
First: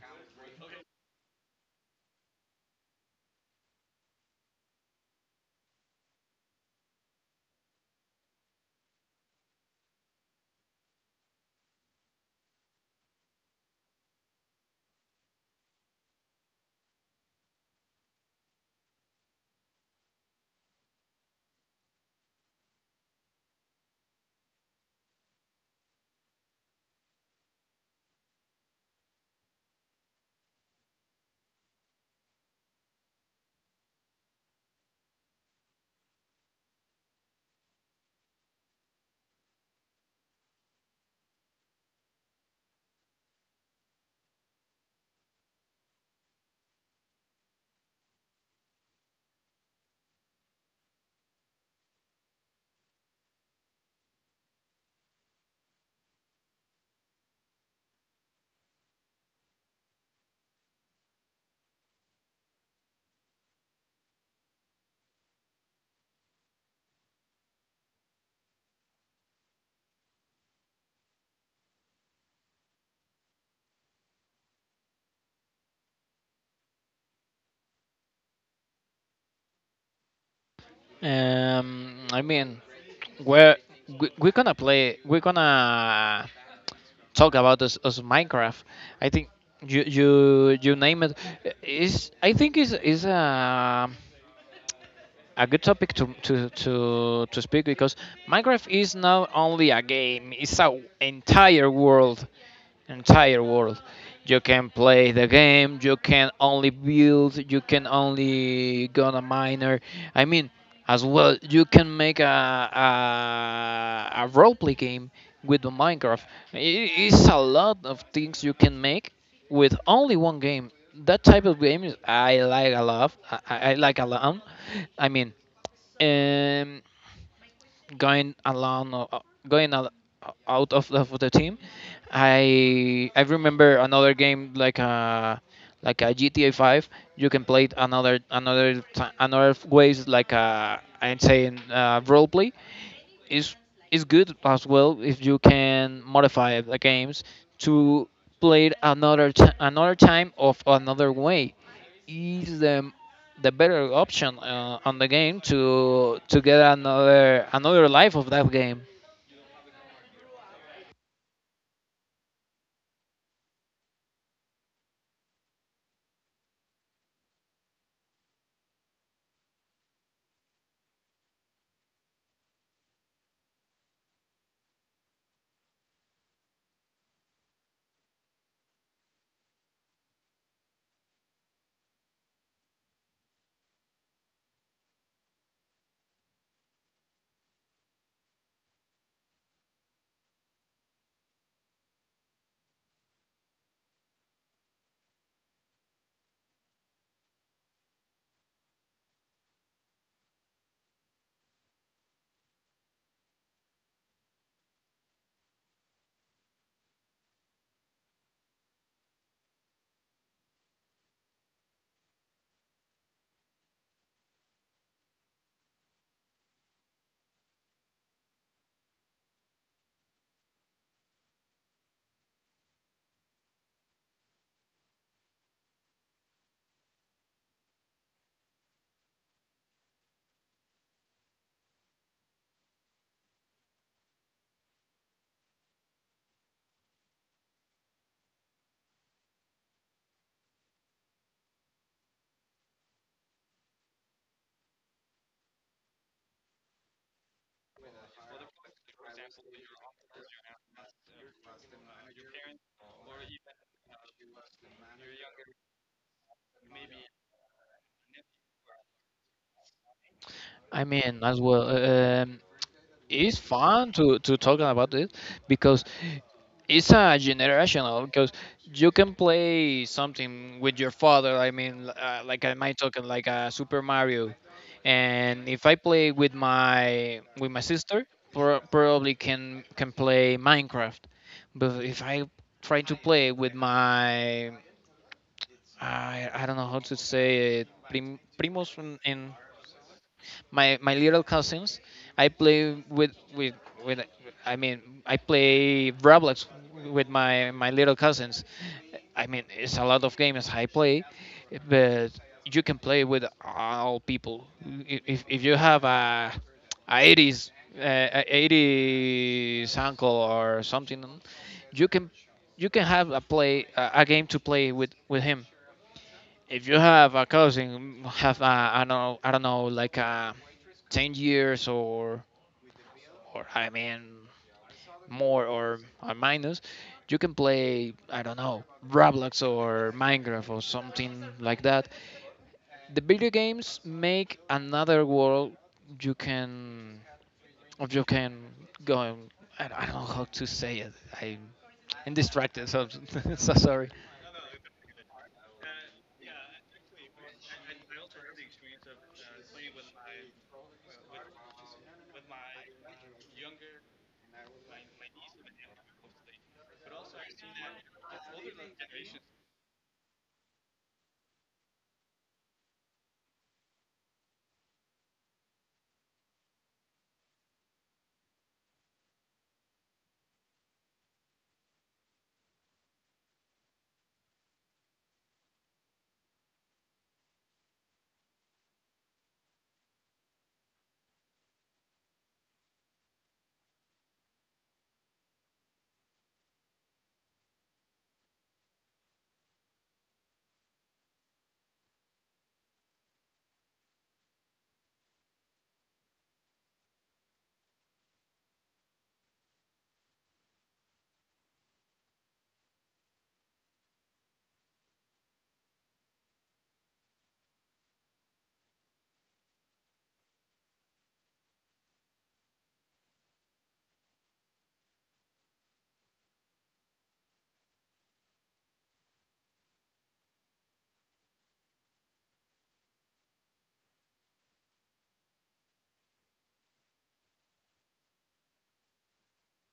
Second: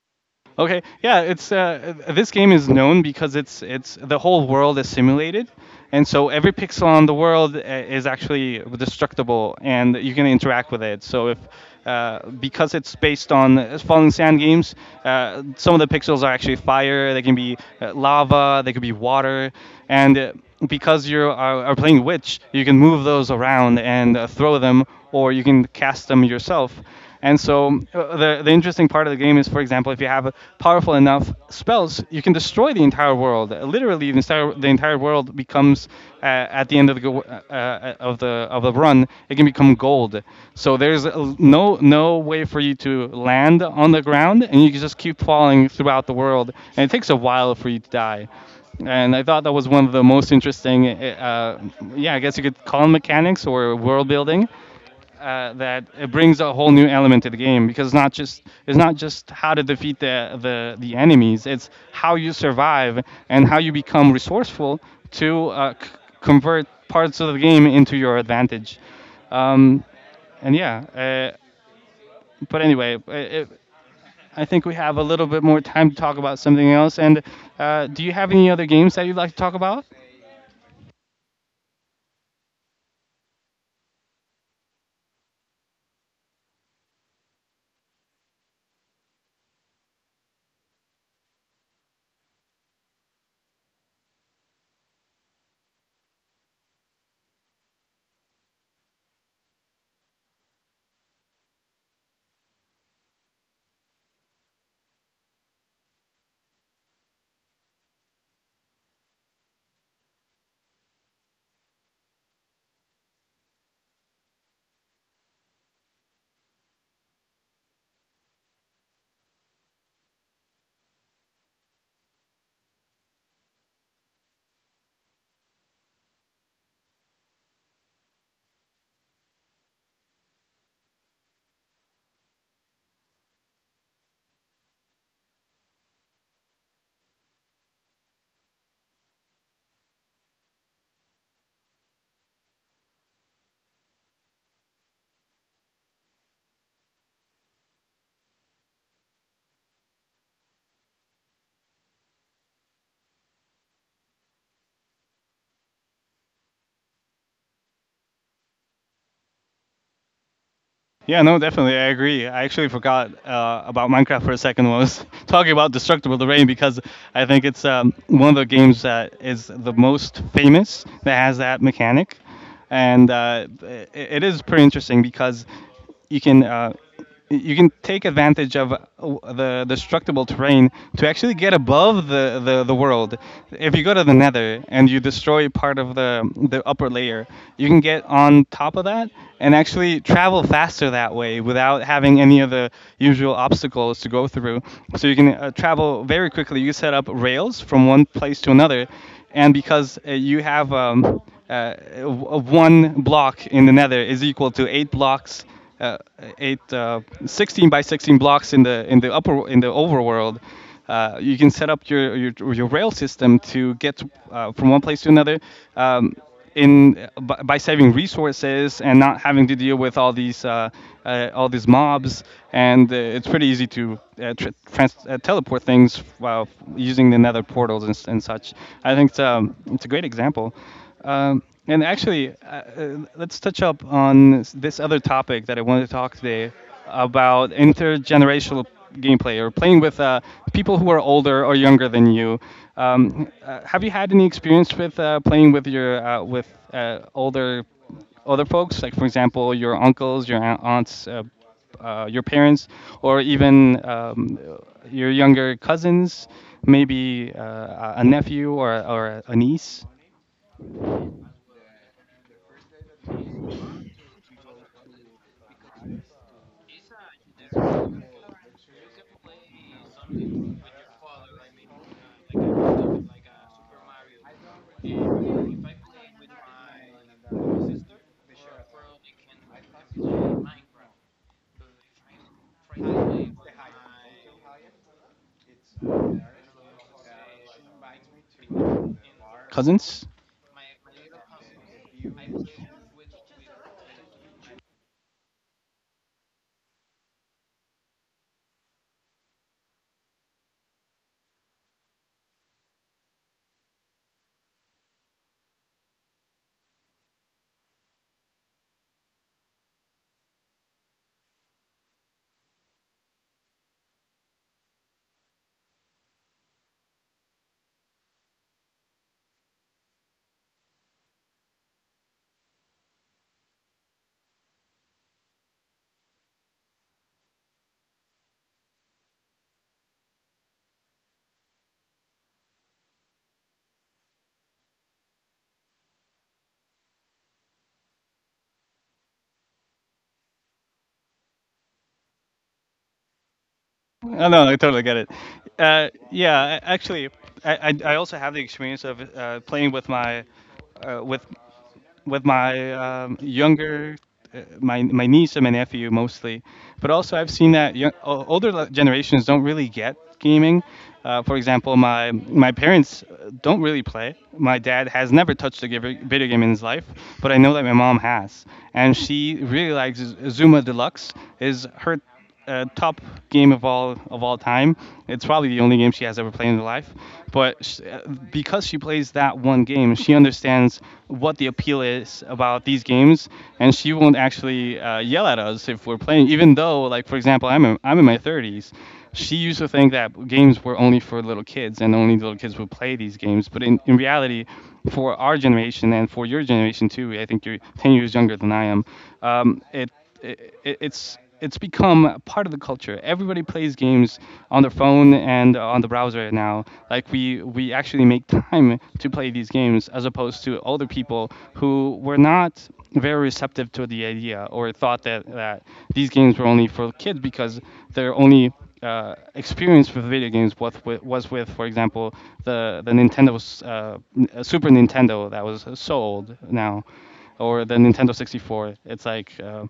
Speaker 2: Okay, yeah, it's this game is known because it's the whole world is simulated, and so every pixel on the world is actually destructible, and you can interact with it. So if because it's based on Falling Sand games, some of the pixels are actually fire. They can be lava. They could be water, and because are playing witch, you can move those around and throw them, or you can cast them yourself. And so the interesting part of the game is, for example, if you have powerful enough spells, you can destroy the entire world. Literally, the entire world becomes at the end of the go- of the run, it can become gold. So there's no way for you to land on the ground, and you can just keep falling throughout the world. And it takes a while for you to die and I thought that was one of the most interesting, yeah, I guess you could call them mechanics or world building, that it brings a whole new element to the game because it's not just how to defeat the enemies, it's how you survive and how you become resourceful to convert parts of the game into your advantage. Um, and yeah, but anyway, I it, I think we have a little bit more time to talk about something else. And do you have any other games that you'd like to talk about?
Speaker 1: I mean, where we gonna play? We're gonna talk about this as Minecraft. I think you name it. Is I think is a good topic to speak because Minecraft is not only a game; it's an entire world. Entire world. You can play the game, you can only build, you can only go on a miner. I mean, as well, you can make a, a roleplay game with the Minecraft. I- It's a lot of things you can make with only one game. That type of game is I like a lot. I like a lot. I mean, um, going along going al- out of of the team. I remember another game like a gta 5. You can play it another another ways, like I'm saying role play is is good as well. If you can modify the games to play it another time of another way is the better option on the game to get another life of that game.
Speaker 2: Yeah, no, definitely. I agree. I actually forgot about Minecraft for a second when I was *laughs* talking about Destructible Terrain because I think it's one of the games that is the most famous that has that mechanic. And it is pretty interesting because you can uh, you can take advantage of the destructible terrain to actually get above the world. If you go to the nether and you destroy part of the upper layer, you can get on top of that and actually travel faster that way without having any of the usual obstacles to go through. So you can travel very quickly. You set up rails from one place to another. And because you have uh, one block in the nether is equal to eight blocks, uh, 16 by 16 blocks in the upper in the overworld. You can set up your rail system to get from one place to another. Um, in by saving resources and not having to deal with all these mobs, and it's pretty easy to teleport things while using the nether portals and such. I think it's a great example. Um, and actually, let's touch up on this other topic that I wanted to talk today about intergenerational gameplay or playing with, people who are older or younger than you. Have you had any experience with playing with your, with older other folks, like for example, your uncles, your aunts, your parents, or even, your younger cousins, maybe a nephew or a niece,
Speaker 1: I mean, as well, it's fun to talk about it because it's a generational. Because you can play something with your father. I mean, like I might talking like a Super Mario, and if I play with my sister, probably can play Minecraft. But if I try to play with my, I don't know how to say it. Primos, and
Speaker 2: cousins?
Speaker 1: my little cousins. I play with. I mean, I play Roblox with my little cousins. I mean, it's a lot of games I play, but you can play with all people. If you have a 80s uh, a 80s uncle or something, you can have a play a game to play with him. If you have a cousin have a, I don't know like a 10 years or, I mean, more or minus, you can play, I don't know, Roblox or Minecraft or something like that. The video games make another world. You can, or you can go, I don't know how to say it. I'm, I'm distracted, so *laughs* so sorry.
Speaker 2: *laughs* Oh, no, I totally get it. Yeah, actually, I, I also have the experience of playing with my, uh, with younger, my niece and my nephew mostly, but also I've seen that young, older generations don't really get gaming. For example, my parents don't really play. My dad has never touched a video game in his life, but I know that my mom has, and she really likes Zuma Deluxe. Is her top game of all time. It's probably the only game she has ever played in her life. But sh Because she plays that one game, she understands what the appeal is about these games, and she won't actually yell at us if we're playing. Even though, like for example, I'm in my 30s. She used to think that games were only for little kids and only little kids would play these games. But in reality, for our generation and for your generation too, I think you're 10 years younger than I am. Um, it it's become part of the culture. Everybody plays games on their phone and on the browser now. Like we actually make time to play these games as opposed to older people who were not very receptive to the idea or thought that these games were only for kids because their only experience with video games was with, for example, the Nintendo, Super Nintendo that was sold now, or the Nintendo 64. It's like,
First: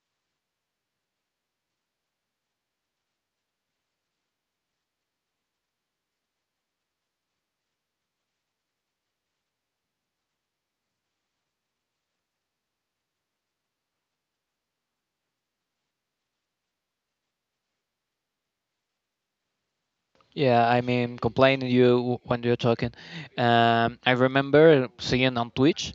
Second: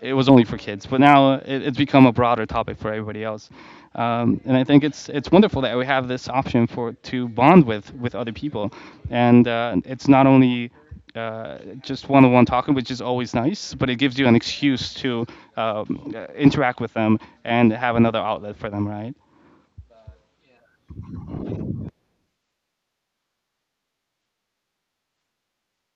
Speaker 2: it was only for kids, but now it's become a broader topic for everybody else. And I think it's wonderful that we have this option for to bond with other people, and it's not only just one-on-one talking, which is always nice, but it gives you an excuse to, interact with them and have another outlet for them, right?
Speaker 1: Yeah, I mean, complaining you when you're talking. I remember seeing on Twitch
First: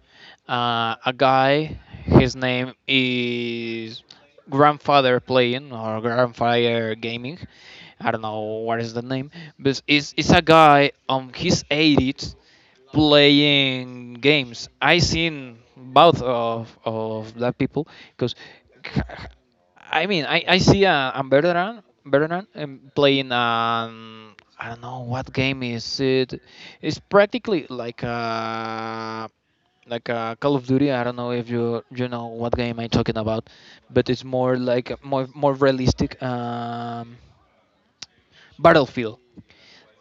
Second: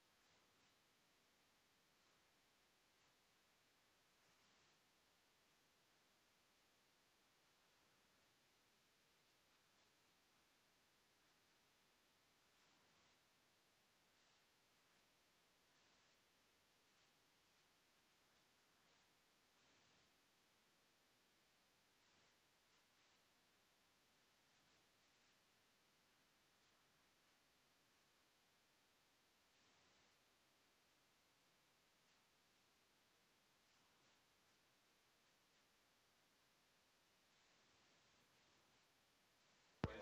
Speaker 1: a guy, his name is Grandfather Playing or Grandfather Gaming. I don't know what is the name, but it's a guy on his 80s playing games. I seen both of that people because I mean, I see a veteran playing, I don't know what game is it. It's practically like a Call of Duty. I don't know if you know what game I'm talking about, but it's more like a more realistic, Battlefield.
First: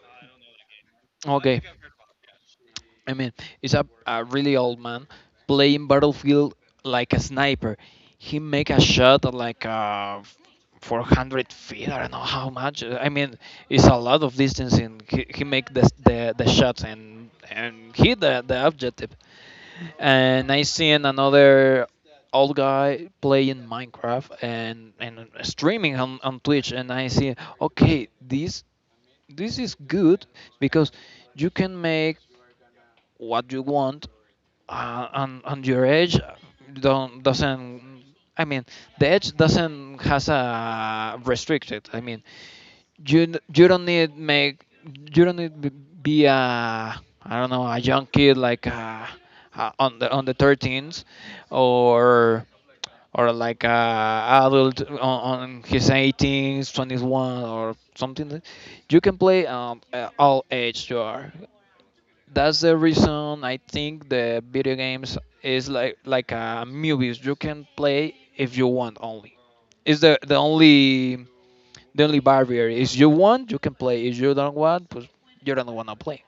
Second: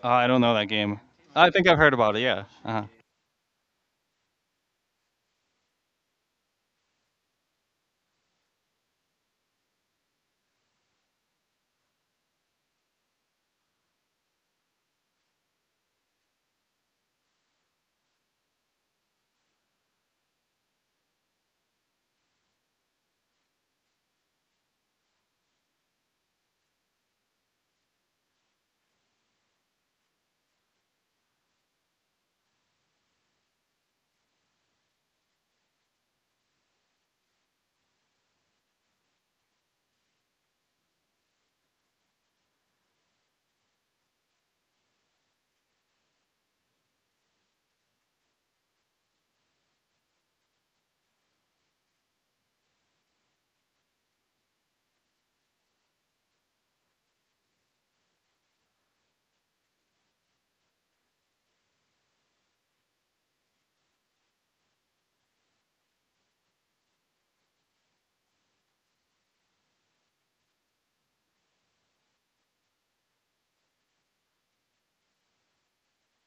Speaker 2: I don't know that game. I
Speaker 1: Okay,
Speaker 2: think I've heard about it. Yeah.
Speaker 1: I mean, it's a really old man playing Battlefield like a sniper. He make a shot at like 400 feet. I don't know how much. I mean, it's a lot of distance, and he make the shots and hit the objective. And I seen another old guy playing Minecraft and streaming on Twitch, and I see, okay, this is good because you can make what you want and your edge don't doesn't, I mean, the edge doesn't has a restricted, I mean, you you don't need make, you don't need be a, I don't know, a young kid like on the thirteens or or like a adult on his 18s 21 or something like. You can play, at all age you are. That's the reason I think the video games is like movies you can play if you want only. Is the only barrier is you want. You can play. If you don't want, pues, you don't want to play.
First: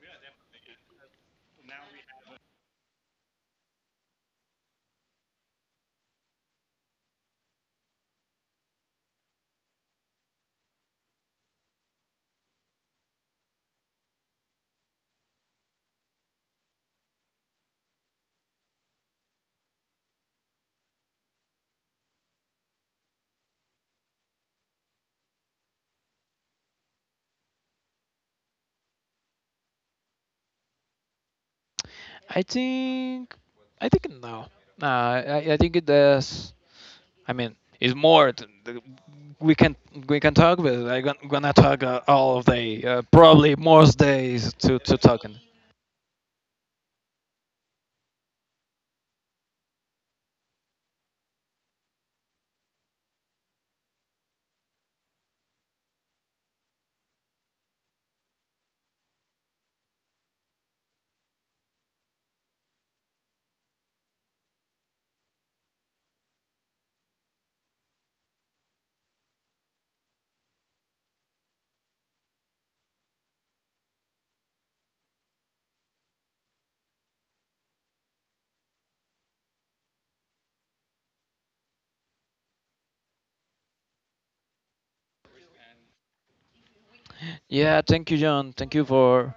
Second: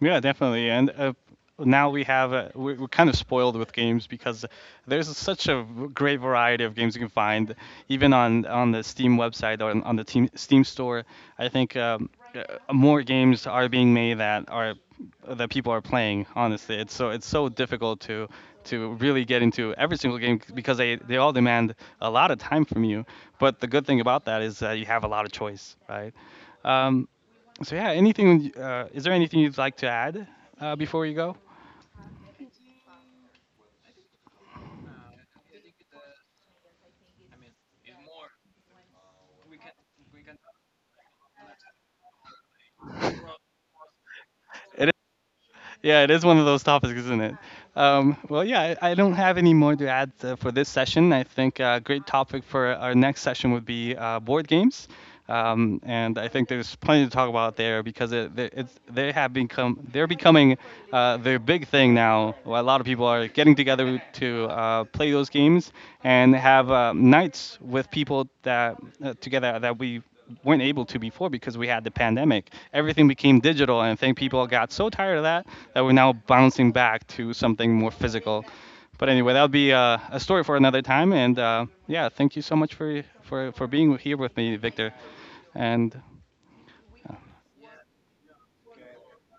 Speaker 2: Yeah, definitely. And, now we have we're kind of spoiled with games because there's such a great variety of games you can find, even on the Steam website or on, Steam store. I think, uh, more games are being made that are that people are playing. Honestly, it's so difficult to really get into every single game because they all demand a lot of time from you. But the good thing about that is that you have a lot of choice, right? Um, so yeah, anything? Is there anything you'd like to add before you go?
Speaker 1: i think I think no. Nah, I think it does. I mean, it's more. We can talk, but I'm gonna talk all of day, probably most days
Speaker 2: It
Speaker 1: to
Speaker 2: is,
Speaker 1: talking.
Speaker 2: yeah, it is one of those topics, isn't it? Well, yeah, I don't have any more to add for this session. I think a great topic for our next session would be board games. And I think there's plenty to talk about there because it, they- it's, they have become they're becoming their big thing now. Well, a lot of people are getting together to play those games and have nights with people that together that we weren't able to before because we had the pandemic. Everything became digital, and I think people got so tired of that that we're now bouncing back to something more physical. But anyway, that'll be a story for another time. And yeah, thank you so much for being here with me, Victor. And
Speaker 1: Yeah, thank you, John. Thank you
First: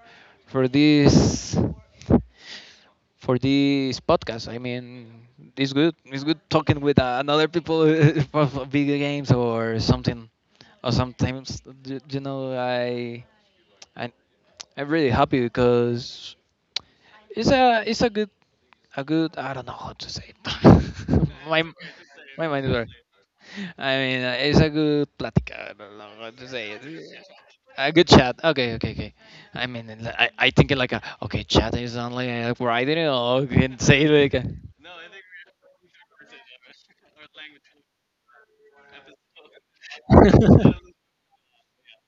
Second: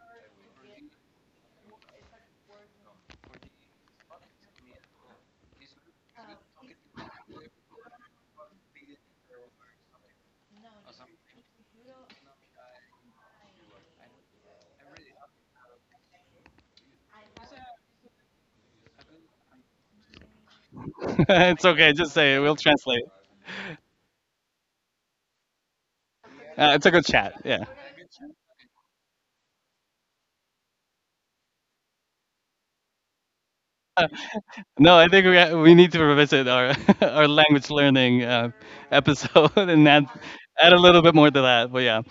Speaker 1: for this podcast. I mean, it's good. It's good talking with another people *laughs* for video games or something. Or sometimes, you know, I I'm really happy because it's a good, I don't know how to say it.
Speaker 2: *laughs*
Speaker 1: *laughs* my
Speaker 2: it's okay, just say it.
Speaker 1: my
Speaker 2: We'll
Speaker 1: mind is working.
Speaker 2: translate.
Speaker 1: I mean, it's a good platica. I don't know how to say it.
Speaker 2: It's a good chat. Yeah.
Speaker 1: A good chat. Okay, okay, okay. I mean, and I think it like a okay chat is only writing it or you *laughs* can say
Speaker 2: Uh,
Speaker 1: it like a
Speaker 2: No, I think we need to revisit our *laughs* our language learning episode *laughs* and add add a
Speaker 1: *laughs*
Speaker 2: little bit more to that. But yeah,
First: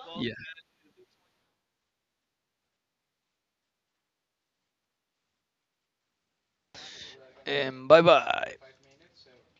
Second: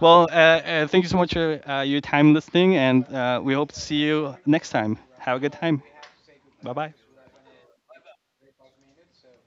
Speaker 2: well,
Speaker 1: yeah.
Speaker 2: thank you so much for your time listening, and we hope to see you next time. Have a good time. Bye bye.
Speaker 1: And bye bye.